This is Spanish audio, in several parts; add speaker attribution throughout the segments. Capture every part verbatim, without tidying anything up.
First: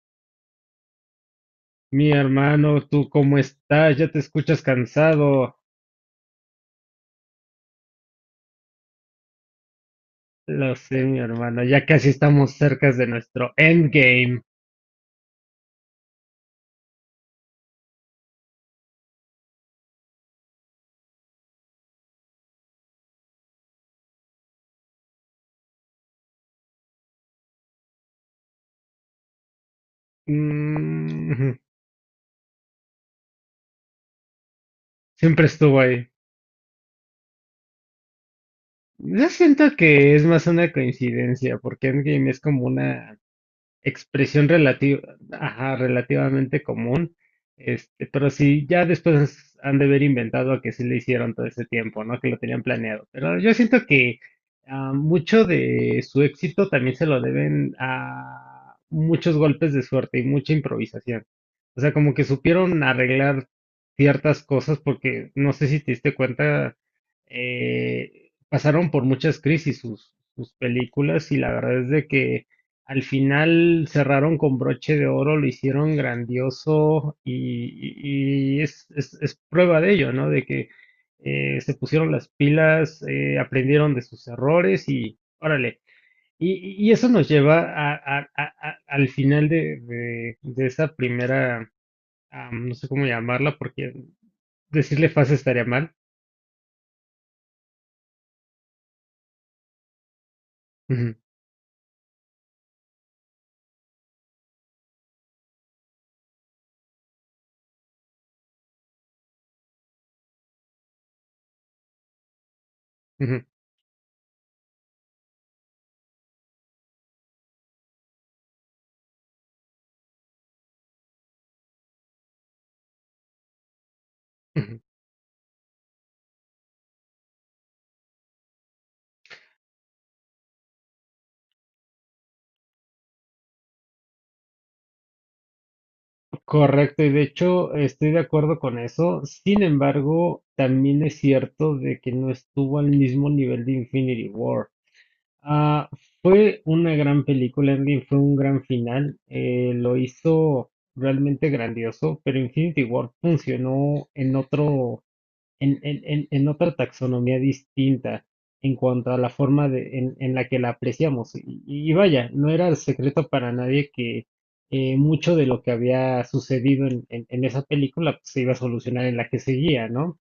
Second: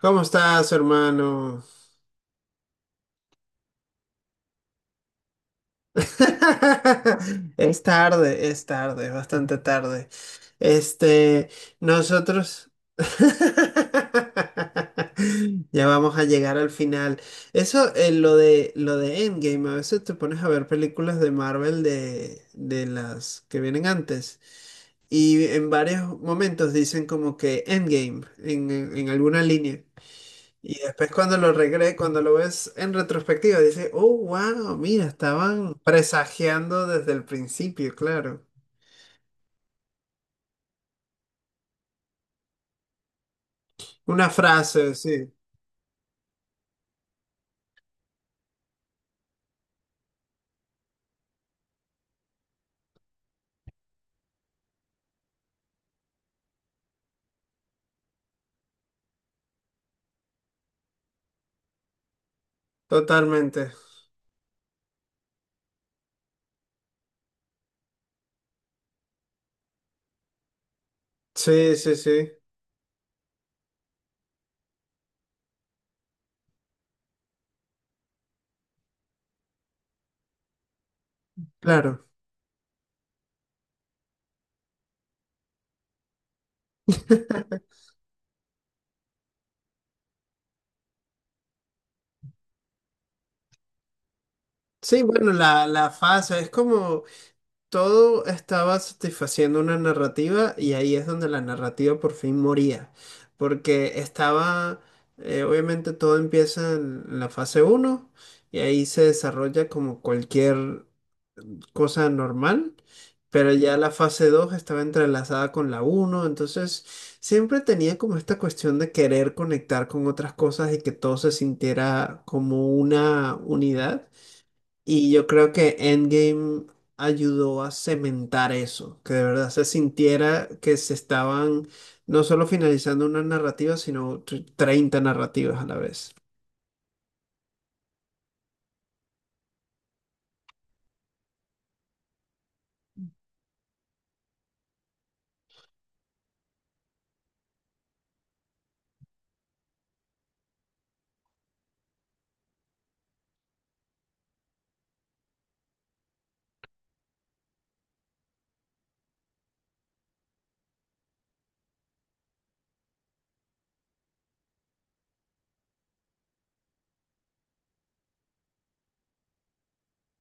Speaker 1: ¿Cómo estás, hermano?
Speaker 2: Mi hermano, ¿tú cómo estás? Ya te escuchas cansado.
Speaker 1: Es tarde, es tarde, bastante tarde.
Speaker 2: Lo sé, mi
Speaker 1: Este,
Speaker 2: hermano, ya casi estamos
Speaker 1: Nosotros
Speaker 2: cerca de nuestro endgame.
Speaker 1: ya vamos a llegar al final. Eso, eh, lo de, lo de Endgame, a veces te pones a ver películas de Marvel de, de las que vienen antes. Y en varios momentos dicen como que Endgame en en alguna línea. Y después cuando
Speaker 2: Mm,
Speaker 1: lo regre, cuando lo ves en retrospectiva, dices, oh, wow, mira,
Speaker 2: Siempre
Speaker 1: estaban
Speaker 2: estuvo ahí.
Speaker 1: presagiando desde el principio, claro.
Speaker 2: Yo siento que es más una coincidencia, porque Endgame es como una
Speaker 1: Una
Speaker 2: expresión
Speaker 1: frase,
Speaker 2: relati-
Speaker 1: sí,
Speaker 2: ajá, relativamente común. Este, pero sí, ya después han de haber inventado que sí le hicieron todo ese tiempo, ¿no? Que lo tenían planeado. Pero yo siento que ah, mucho de su éxito también se lo deben a muchos golpes de suerte y mucha improvisación. O sea, como que supieron arreglar
Speaker 1: totalmente.
Speaker 2: ciertas cosas porque no sé si te diste cuenta, eh, pasaron por muchas crisis sus, sus películas y la
Speaker 1: Sí,
Speaker 2: verdad es
Speaker 1: sí,
Speaker 2: de
Speaker 1: sí,
Speaker 2: que al final cerraron con broche de oro, lo hicieron grandioso y, y- y es, es- es prueba de ello, ¿no? De que eh, se
Speaker 1: claro.
Speaker 2: pusieron las pilas, eh, aprendieron de sus errores y órale. Y, y eso nos lleva a- a- a- a- al final de, de- de esa primera, am, no sé cómo llamarla, porque
Speaker 1: Sí,
Speaker 2: decirle
Speaker 1: bueno,
Speaker 2: fase estaría
Speaker 1: la, la
Speaker 2: mal.
Speaker 1: fase es como todo estaba satisfaciendo una narrativa y ahí es
Speaker 2: Ujú,
Speaker 1: donde la narrativa por fin moría, porque estaba, eh, obviamente todo empieza en la fase uno y ahí se desarrolla como cualquier cosa normal,
Speaker 2: ujú,
Speaker 1: pero ya la fase dos estaba entrelazada con la uno, entonces siempre tenía como esta cuestión de querer conectar con otras cosas y que todo se sintiera como una unidad.
Speaker 2: ujú.
Speaker 1: Y yo creo que Endgame ayudó a cementar eso, que de verdad se sintiera que se estaban no solo finalizando una narrativa, sino tr- treinta narrativas a la vez.
Speaker 2: Correcto, y de hecho estoy de acuerdo con eso. Sin embargo, también es cierto de que no estuvo al mismo nivel de Infinity War. Ah, fue una gran película, Endgame fue un gran final, eh, lo hizo realmente grandioso, pero Infinity War funcionó en otro, en, en- en- en otra taxonomía distinta en cuanto a la forma de, en, en la que la apreciamos. Y, y vaya, no era el secreto para nadie que eh, mucho de lo que había sucedido en, en- en esa película pues, se iba a solucionar en la que seguía, ¿no?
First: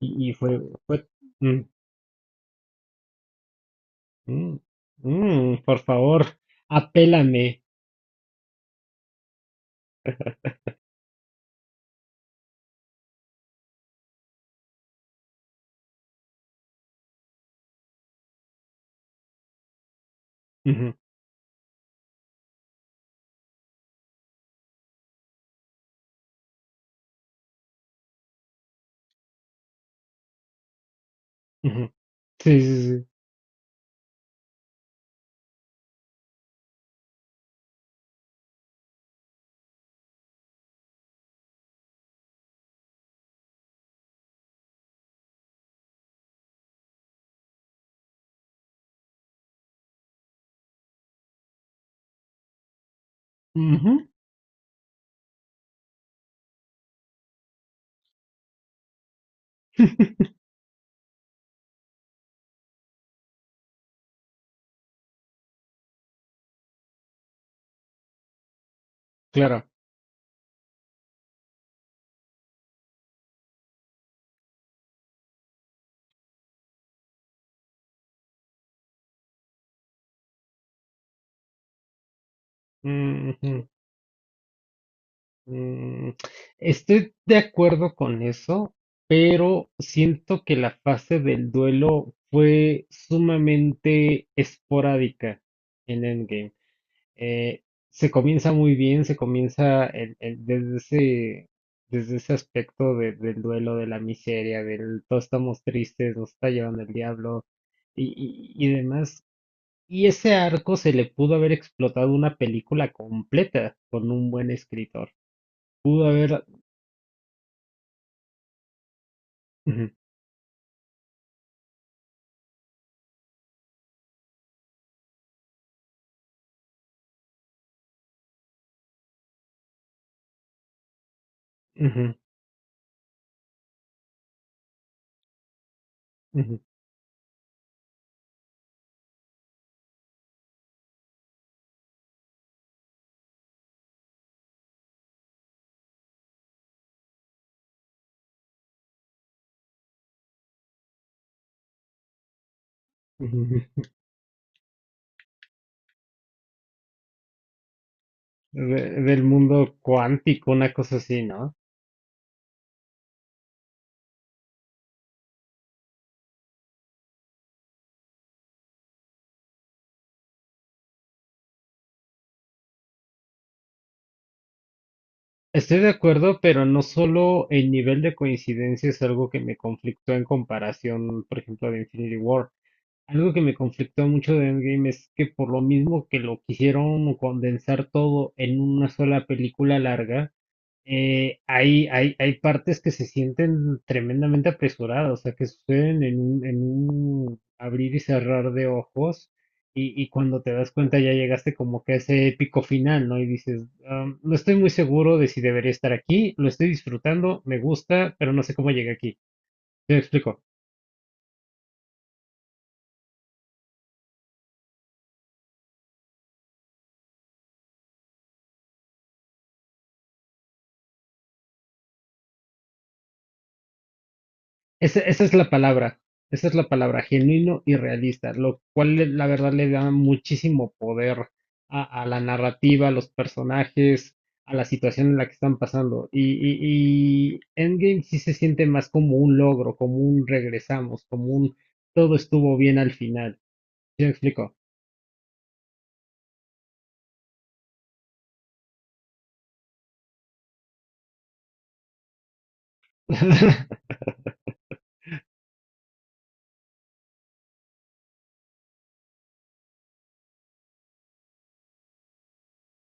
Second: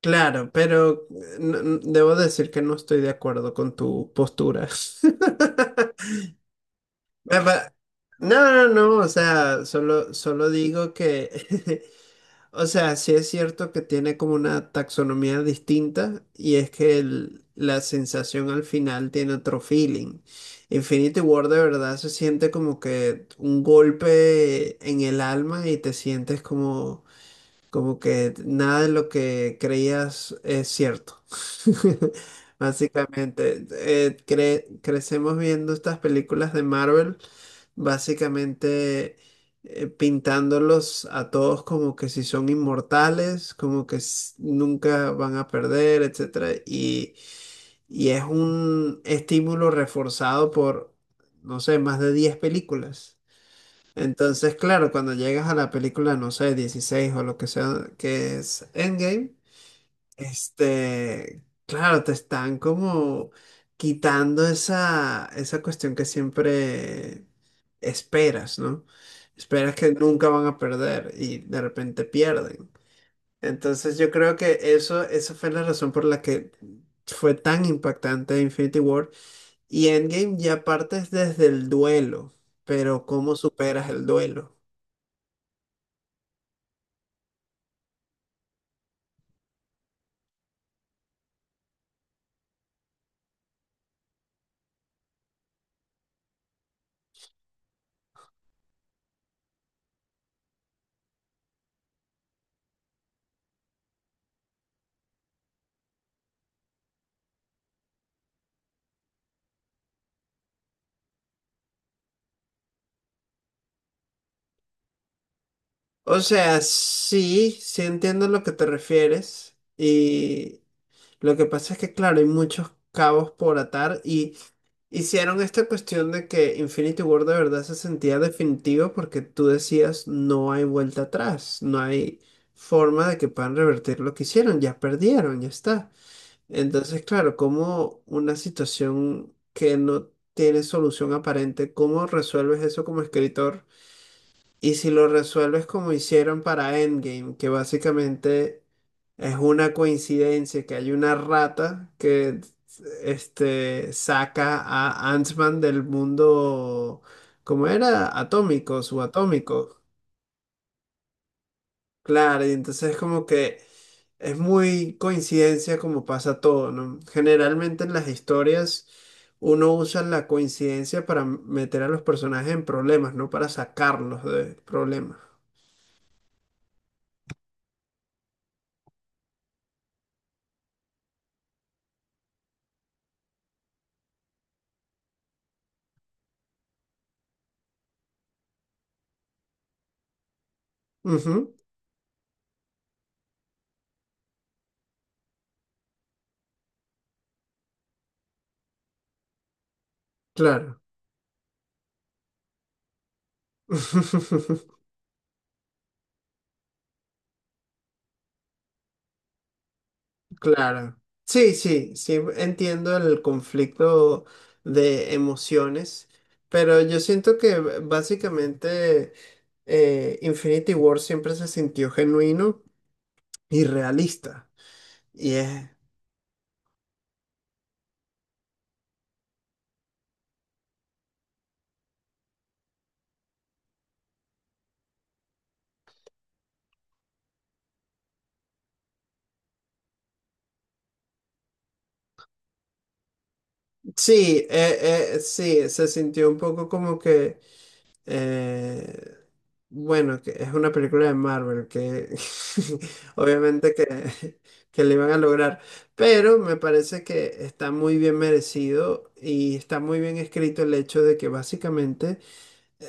Speaker 2: Y, y
Speaker 1: Claro,
Speaker 2: fue, fue,
Speaker 1: pero eh,
Speaker 2: mm,
Speaker 1: no- no- debo decir que no estoy de acuerdo con tu
Speaker 2: mm,
Speaker 1: postura.
Speaker 2: mm, Por favor,
Speaker 1: Ah,
Speaker 2: apélame.
Speaker 1: va- No, no, no, no, o sea, solo, solo digo que, o sea, sí es cierto que tiene como una taxonomía distinta y es que el- la sensación al final tiene otro feeling. Infinity War de verdad se siente como que un golpe en el alma y te sientes como, como que nada de lo que creías es cierto.
Speaker 2: Ujú, ujú. Sí, sí, sí.
Speaker 1: Básicamente, eh, cre- crecemos viendo estas películas de Marvel básicamente eh, pintándolos a todos como que si son inmortales, como que s- nunca van a perder, etcétera. Y, y es un estímulo reforzado por, no sé, más de diez películas.
Speaker 2: Ujú.
Speaker 1: Entonces, claro, cuando llegas a la película, no sé, dieciséis o lo que sea, que es Endgame, este, claro, te están como quitando esa, esa cuestión que siempre esperas, ¿no?
Speaker 2: Claro.
Speaker 1: Esperas que nunca van a perder y de repente pierden. Entonces yo creo que eso, esa fue la razón por la que fue tan impactante Infinity War. Y Endgame ya partes desde el duelo, pero ¿cómo
Speaker 2: Ujú.
Speaker 1: superas el duelo?
Speaker 2: Mm, Estoy de acuerdo con eso, pero siento que la fase del duelo fue sumamente esporádica en Endgame. Eh, Se comienza muy bien, se comienza el- el- desde ese, desde ese aspecto de- del duelo, de la miseria, del todos estamos tristes, nos está llevando el diablo y, y y demás. Y ese arco se le pudo haber explotado una película completa con un buen escritor pudo
Speaker 1: O
Speaker 2: haber.
Speaker 1: sea, sí, sí entiendo a lo que te refieres,
Speaker 2: Ujú,
Speaker 1: y lo que pasa es que, claro, hay muchos cabos por atar y hicieron esta cuestión de que Infinity War de verdad se sentía definitivo porque tú decías no hay vuelta atrás, no
Speaker 2: ujú,
Speaker 1: hay forma de que puedan revertir lo que hicieron, ya perdieron, ya está.
Speaker 2: ujú,
Speaker 1: Entonces, claro, como una situación que no tiene solución aparente, ¿cómo resuelves eso como escritor? Y si lo resuelves como hicieron para Endgame, que básicamente es una coincidencia que hay una rata que
Speaker 2: ujú.
Speaker 1: este, saca a Ant-Man del mundo, como era? Atómico,
Speaker 2: De- del mundo
Speaker 1: subatómico.
Speaker 2: cuántico, una cosa así, ¿no?
Speaker 1: Claro, y entonces es como que es muy coincidencia como pasa todo, ¿no? Generalmente en las historias uno usa la coincidencia para meter a los personajes en problemas, no para sacarlos de problemas.
Speaker 2: Estoy de acuerdo, pero no solo el nivel de coincidencia es algo que me conflictó en comparación, por ejemplo, de Infinity War. Algo que me conflictó mucho de Endgame es que por lo mismo que lo quisieron condensar todo en una sola película larga, eh,
Speaker 1: Ujú.
Speaker 2: hay, hay, hay partes que se sienten tremendamente apresuradas, o sea, que suceden en un, en un abrir y cerrar de ojos, y, y cuando te das
Speaker 1: Claro,
Speaker 2: cuenta ya llegaste como que a ese épico final, ¿no? Y dices, "Ah, no estoy muy seguro de si debería estar aquí, lo estoy disfrutando, me gusta, pero no sé cómo llegué aquí". ¿Te explico?
Speaker 1: claro. Sí, sí, sí, entiendo el conflicto de emociones, pero yo siento que b- básicamente eh, Infinity War siempre se sintió genuino y realista.
Speaker 2: Esa, esa es
Speaker 1: Y
Speaker 2: la
Speaker 1: es-
Speaker 2: palabra, esa es la palabra, genuino y realista, lo cual le- la verdad le da muchísimo poder a, a la narrativa, a los personajes, a la situación en la que están pasando. Y, y, y Endgame sí se siente más como un logro, como un regresamos, como un todo estuvo bien al final. ¿Sí me
Speaker 1: sí,
Speaker 2: explico?
Speaker 1: eh, eh, sí, se sintió un poco como que Eh, bueno, que es una película de Marvel que obviamente que, que le van a lograr, pero me parece que está muy bien merecido y está muy bien escrito el hecho de que básicamente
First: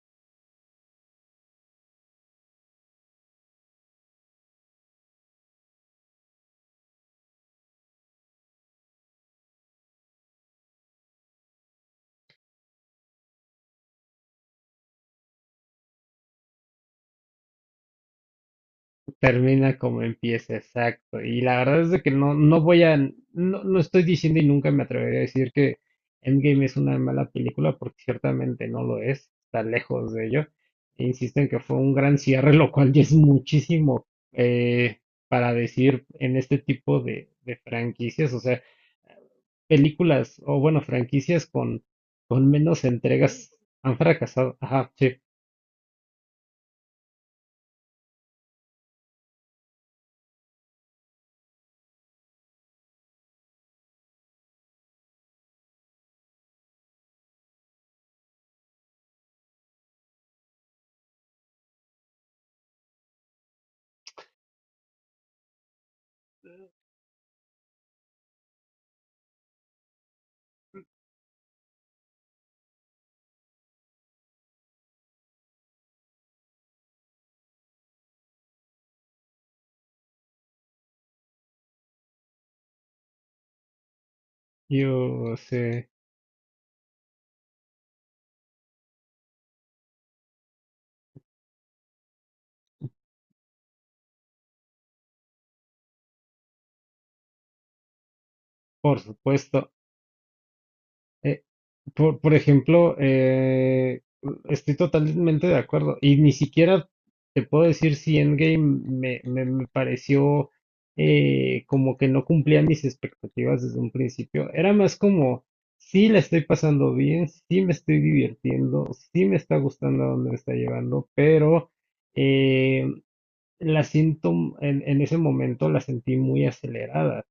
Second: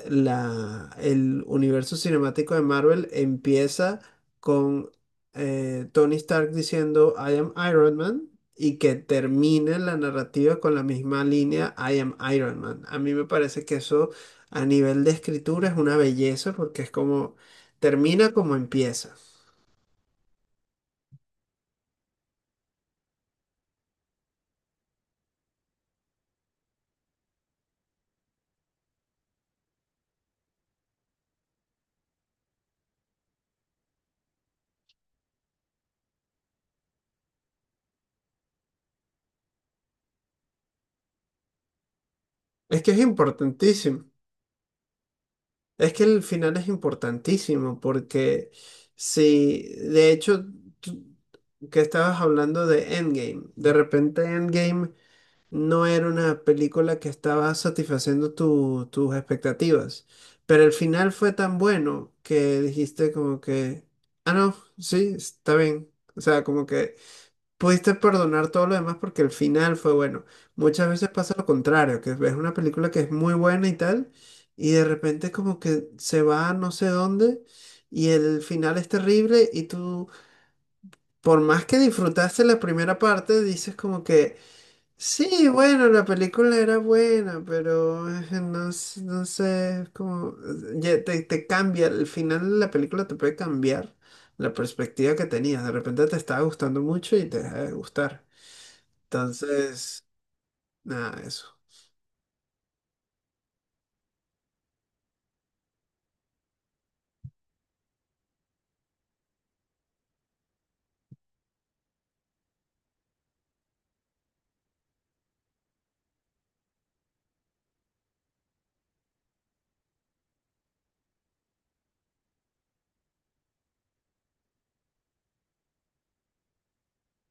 Speaker 1: la, el universo cinemático de Marvel empieza con eh, Tony Stark diciendo I am Iron Man y que termine la narrativa con la misma línea I am Iron Man. A mí me parece que eso a nivel de escritura es una belleza porque es como termina como empieza.
Speaker 2: Termina como empieza, exacto. Y la verdad es de que no, no voy a, no, no estoy diciendo y nunca me atreveré a decir que Endgame es una mala película, porque ciertamente no lo es, está lejos de ello. E insisto en que fue un gran cierre, lo cual ya es muchísimo eh, para decir en este tipo de, de franquicias, o sea, películas, o bueno, franquicias con, con
Speaker 1: Es
Speaker 2: menos
Speaker 1: que es
Speaker 2: entregas han
Speaker 1: importantísimo.
Speaker 2: fracasado. Ajá, sí,
Speaker 1: Es que el final es importantísimo porque si, de hecho, tú- que estabas hablando de Endgame, de repente Endgame no era una película que estaba satisfaciendo tu- tus expectativas, pero el final fue tan bueno que dijiste como que, ah, no, sí, está bien. O sea, como que pudiste perdonar todo lo demás porque el final fue bueno. Muchas veces pasa lo contrario, que ves una película que es muy buena y tal, y de repente como que se va a no sé dónde y el final es terrible y tú, por más que disfrutaste la primera parte, dices como que,
Speaker 2: yo
Speaker 1: sí, bueno,
Speaker 2: sé,
Speaker 1: la película era buena, pero eh, no, s- no sé, es como, ya te, te cambia, el final de la película te puede cambiar la perspectiva que tenías. De repente te estaba gustando mucho y te deja de gustar.
Speaker 2: por supuesto.
Speaker 1: Entonces, nada,
Speaker 2: Eh,
Speaker 1: eso.
Speaker 2: Por, por ejemplo, eh, estoy totalmente de acuerdo. Y ni siquiera te puedo decir si Endgame me, me, me pareció eh, como que no cumplía mis expectativas desde un principio. Era más como, sí la estoy pasando bien, sí me estoy divirtiendo, sí me está gustando a dónde me está llevando, pero eh, la siento en, en ese momento la sentí muy acelerada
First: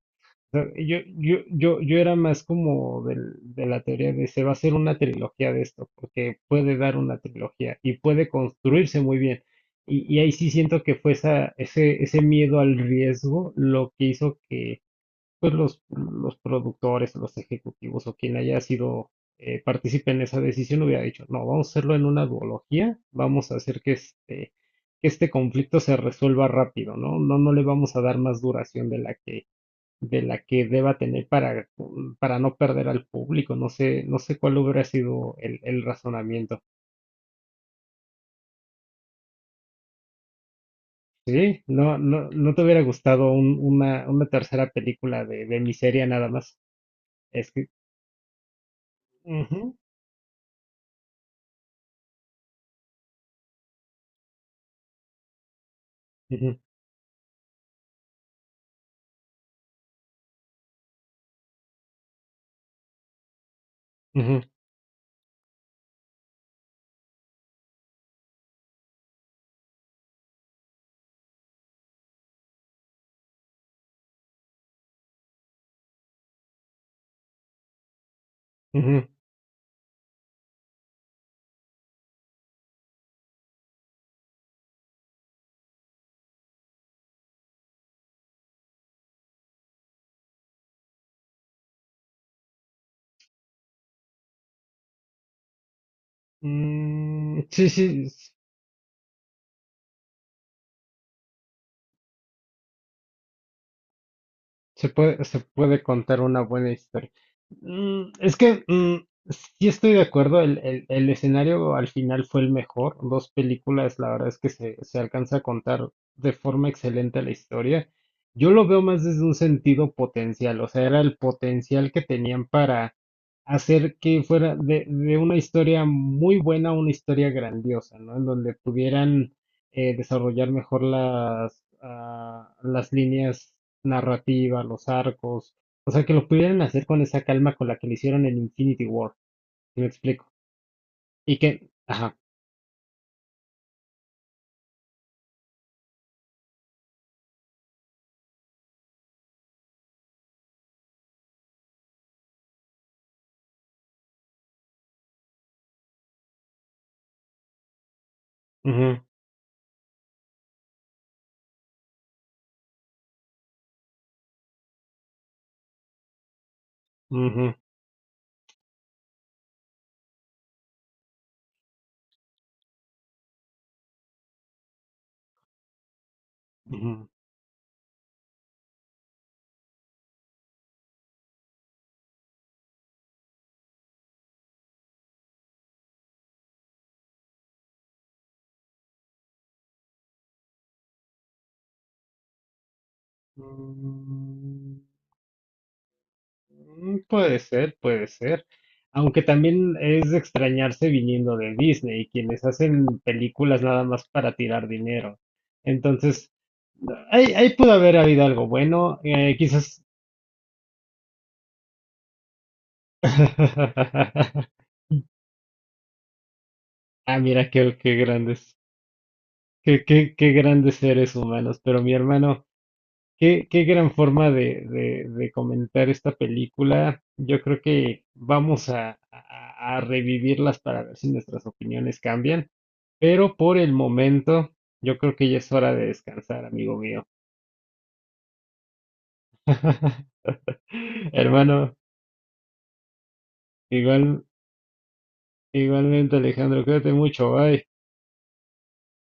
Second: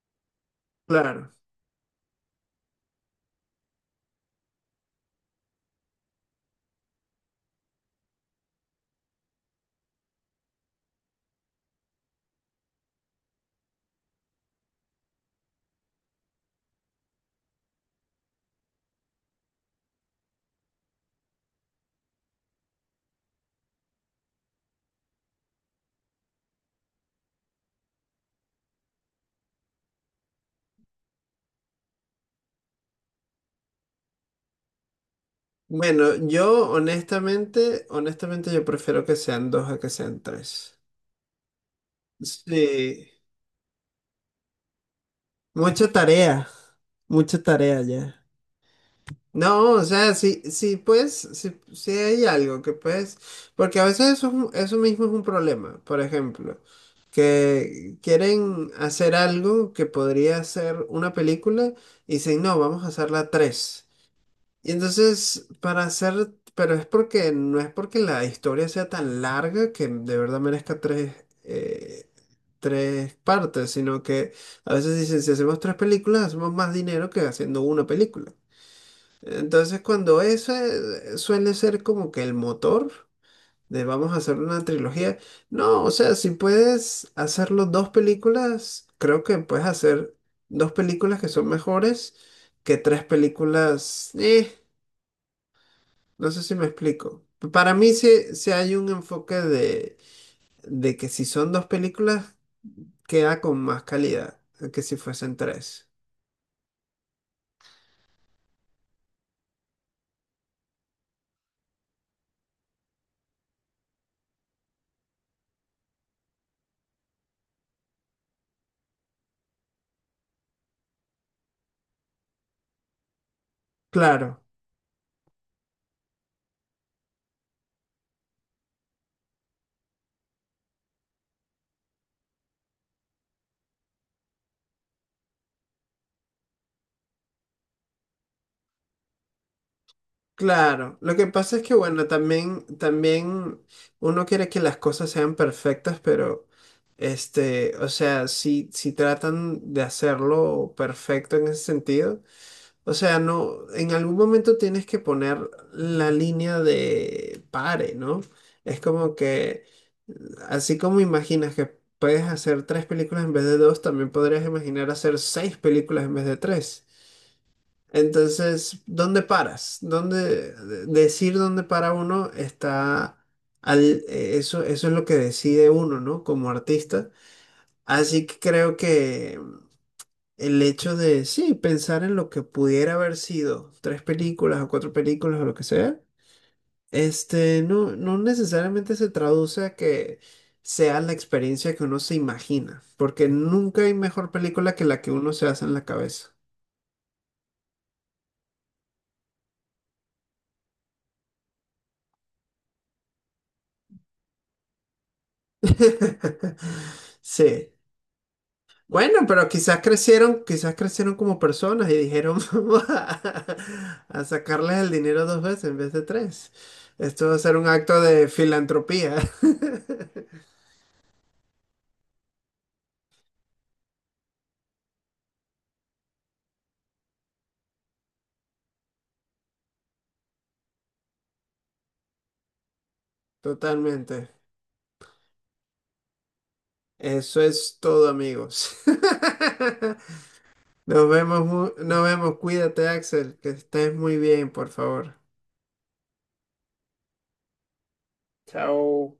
Speaker 2: sea, Yo,
Speaker 1: Claro.
Speaker 2: yo, yo, yo era más como del- de la teoría de se va a hacer una trilogía de esto, porque puede dar una trilogía y puede construirse muy bien. Y, y ahí sí siento que fue esa, ese, ese miedo al riesgo lo que hizo que pues los, los productores, los ejecutivos o quien haya sido eh, partícipe en esa decisión hubiera dicho, no, vamos a hacerlo en una duología, vamos a hacer que este, que este conflicto se resuelva rápido, ¿no? No, no le vamos a dar más duración de la que de la que deba tener para, mm, para no perder al público. No sé, no sé cuál hubiera sido el, el
Speaker 1: Bueno,
Speaker 2: razonamiento.
Speaker 1: yo honestamente, honestamente yo prefiero que sean dos a que sean tres.
Speaker 2: Sí, no, no, no te hubiera
Speaker 1: Sí.
Speaker 2: gustado un- una, una tercera película de, de
Speaker 1: Mucha
Speaker 2: miseria nada
Speaker 1: tarea,
Speaker 2: más.
Speaker 1: mucha
Speaker 2: Es que.
Speaker 1: tarea ya. No,
Speaker 2: Ujú,
Speaker 1: o sea, sí, sí, pues, sí, sí hay algo que puedes, porque a veces eso, es un- eso mismo es un problema, por
Speaker 2: ujú,
Speaker 1: ejemplo, que quieren hacer algo que podría ser una película y dicen, no, vamos a hacerla tres.
Speaker 2: ujú,
Speaker 1: Y entonces, para hacer, pero es porque no es porque la historia sea tan larga que de verdad merezca tres, eh, tres partes, sino que a veces dicen, si hacemos tres películas, hacemos más dinero que haciendo una película.
Speaker 2: ujú.
Speaker 1: Entonces, cuando eso eh, suele ser como que el motor de vamos a hacer una trilogía, no, o sea, si puedes hacerlo dos películas, creo que puedes hacer dos películas que son mejores que tres películas. Eh, no sé si me explico.
Speaker 2: Mm, sí,
Speaker 1: Para
Speaker 2: sí.
Speaker 1: mí sí, sí hay un enfoque de, de, que si son dos películas, queda con más calidad que
Speaker 2: Se
Speaker 1: si
Speaker 2: puede,
Speaker 1: fuesen
Speaker 2: se puede
Speaker 1: tres.
Speaker 2: contar una buena historia. Mm, es que mm, sí estoy de acuerdo, el, el- el escenario al final fue el mejor. Dos películas, la verdad es que se, se alcanza a contar de forma excelente la historia. Yo lo veo más desde un sentido potencial, o sea, era el potencial que tenían para hacer que
Speaker 1: Claro,
Speaker 2: fuera de, de una historia muy buena a una historia grandiosa, ¿no? En donde pudieran eh, desarrollar mejor las, ah, las líneas narrativa, los arcos, o sea, que lo pudieran hacer con esa calma con la que lo hicieron en Infinity War, si me explico.
Speaker 1: claro. Lo que
Speaker 2: Y
Speaker 1: pasa es
Speaker 2: que,
Speaker 1: que, bueno,
Speaker 2: ajá,
Speaker 1: también, también uno quiere que las cosas sean perfectas, pero, este, o sea, si, si tratan de hacerlo perfecto en ese sentido. O sea, no, en algún momento tienes que poner la línea de pare, ¿no? Es
Speaker 2: ujú,
Speaker 1: como que, así como imaginas que puedes hacer tres películas en vez de dos, también podrías imaginar hacer seis películas en vez de tres.
Speaker 2: ujú,
Speaker 1: Entonces, ¿dónde paras? ¿Dónde de- decir dónde para uno está al, eh, eso, eso es lo que decide uno, ¿no? Como
Speaker 2: ujú.
Speaker 1: artista. Así que creo que el hecho de, sí, pensar en lo que pudiera haber sido, tres películas o cuatro películas o lo que sea, este, no, no necesariamente se traduce a que sea la experiencia que uno se imagina, porque nunca hay mejor película que la que uno se hace en la cabeza.
Speaker 2: Mm, puede ser, puede ser. Aunque también es de extrañarse viniendo de Disney, quienes hacen películas nada más para tirar dinero. Entonces, ahí, ahí
Speaker 1: Sí.
Speaker 2: pudo haber habido algo bueno,
Speaker 1: Bueno,
Speaker 2: eh,
Speaker 1: pero quizás
Speaker 2: quizás.
Speaker 1: crecieron, quizás crecieron como personas y dijeron, vamos a, a sacarles el dinero dos veces en vez de tres.
Speaker 2: Ah,
Speaker 1: Esto va a
Speaker 2: mira,
Speaker 1: ser un
Speaker 2: qué, qué
Speaker 1: acto de
Speaker 2: grandes.
Speaker 1: filantropía.
Speaker 2: Qué, qué, qué grandes seres humanos, pero mi hermano, qué, qué gran forma de, de, de comentar esta película. Yo creo que vamos a, a- a revivirlas para ver si nuestras opiniones cambian, pero por el
Speaker 1: Totalmente.
Speaker 2: momento yo creo que ya es hora de descansar, amigo mío.
Speaker 1: Eso es todo, amigos. Nos vemos, mu-
Speaker 2: Hermano,
Speaker 1: nos vemos. Cuídate, Axel, que estés muy
Speaker 2: igual,
Speaker 1: bien, por favor.
Speaker 2: igualmente Alejandro, cuídate mucho, bye.
Speaker 1: Chao.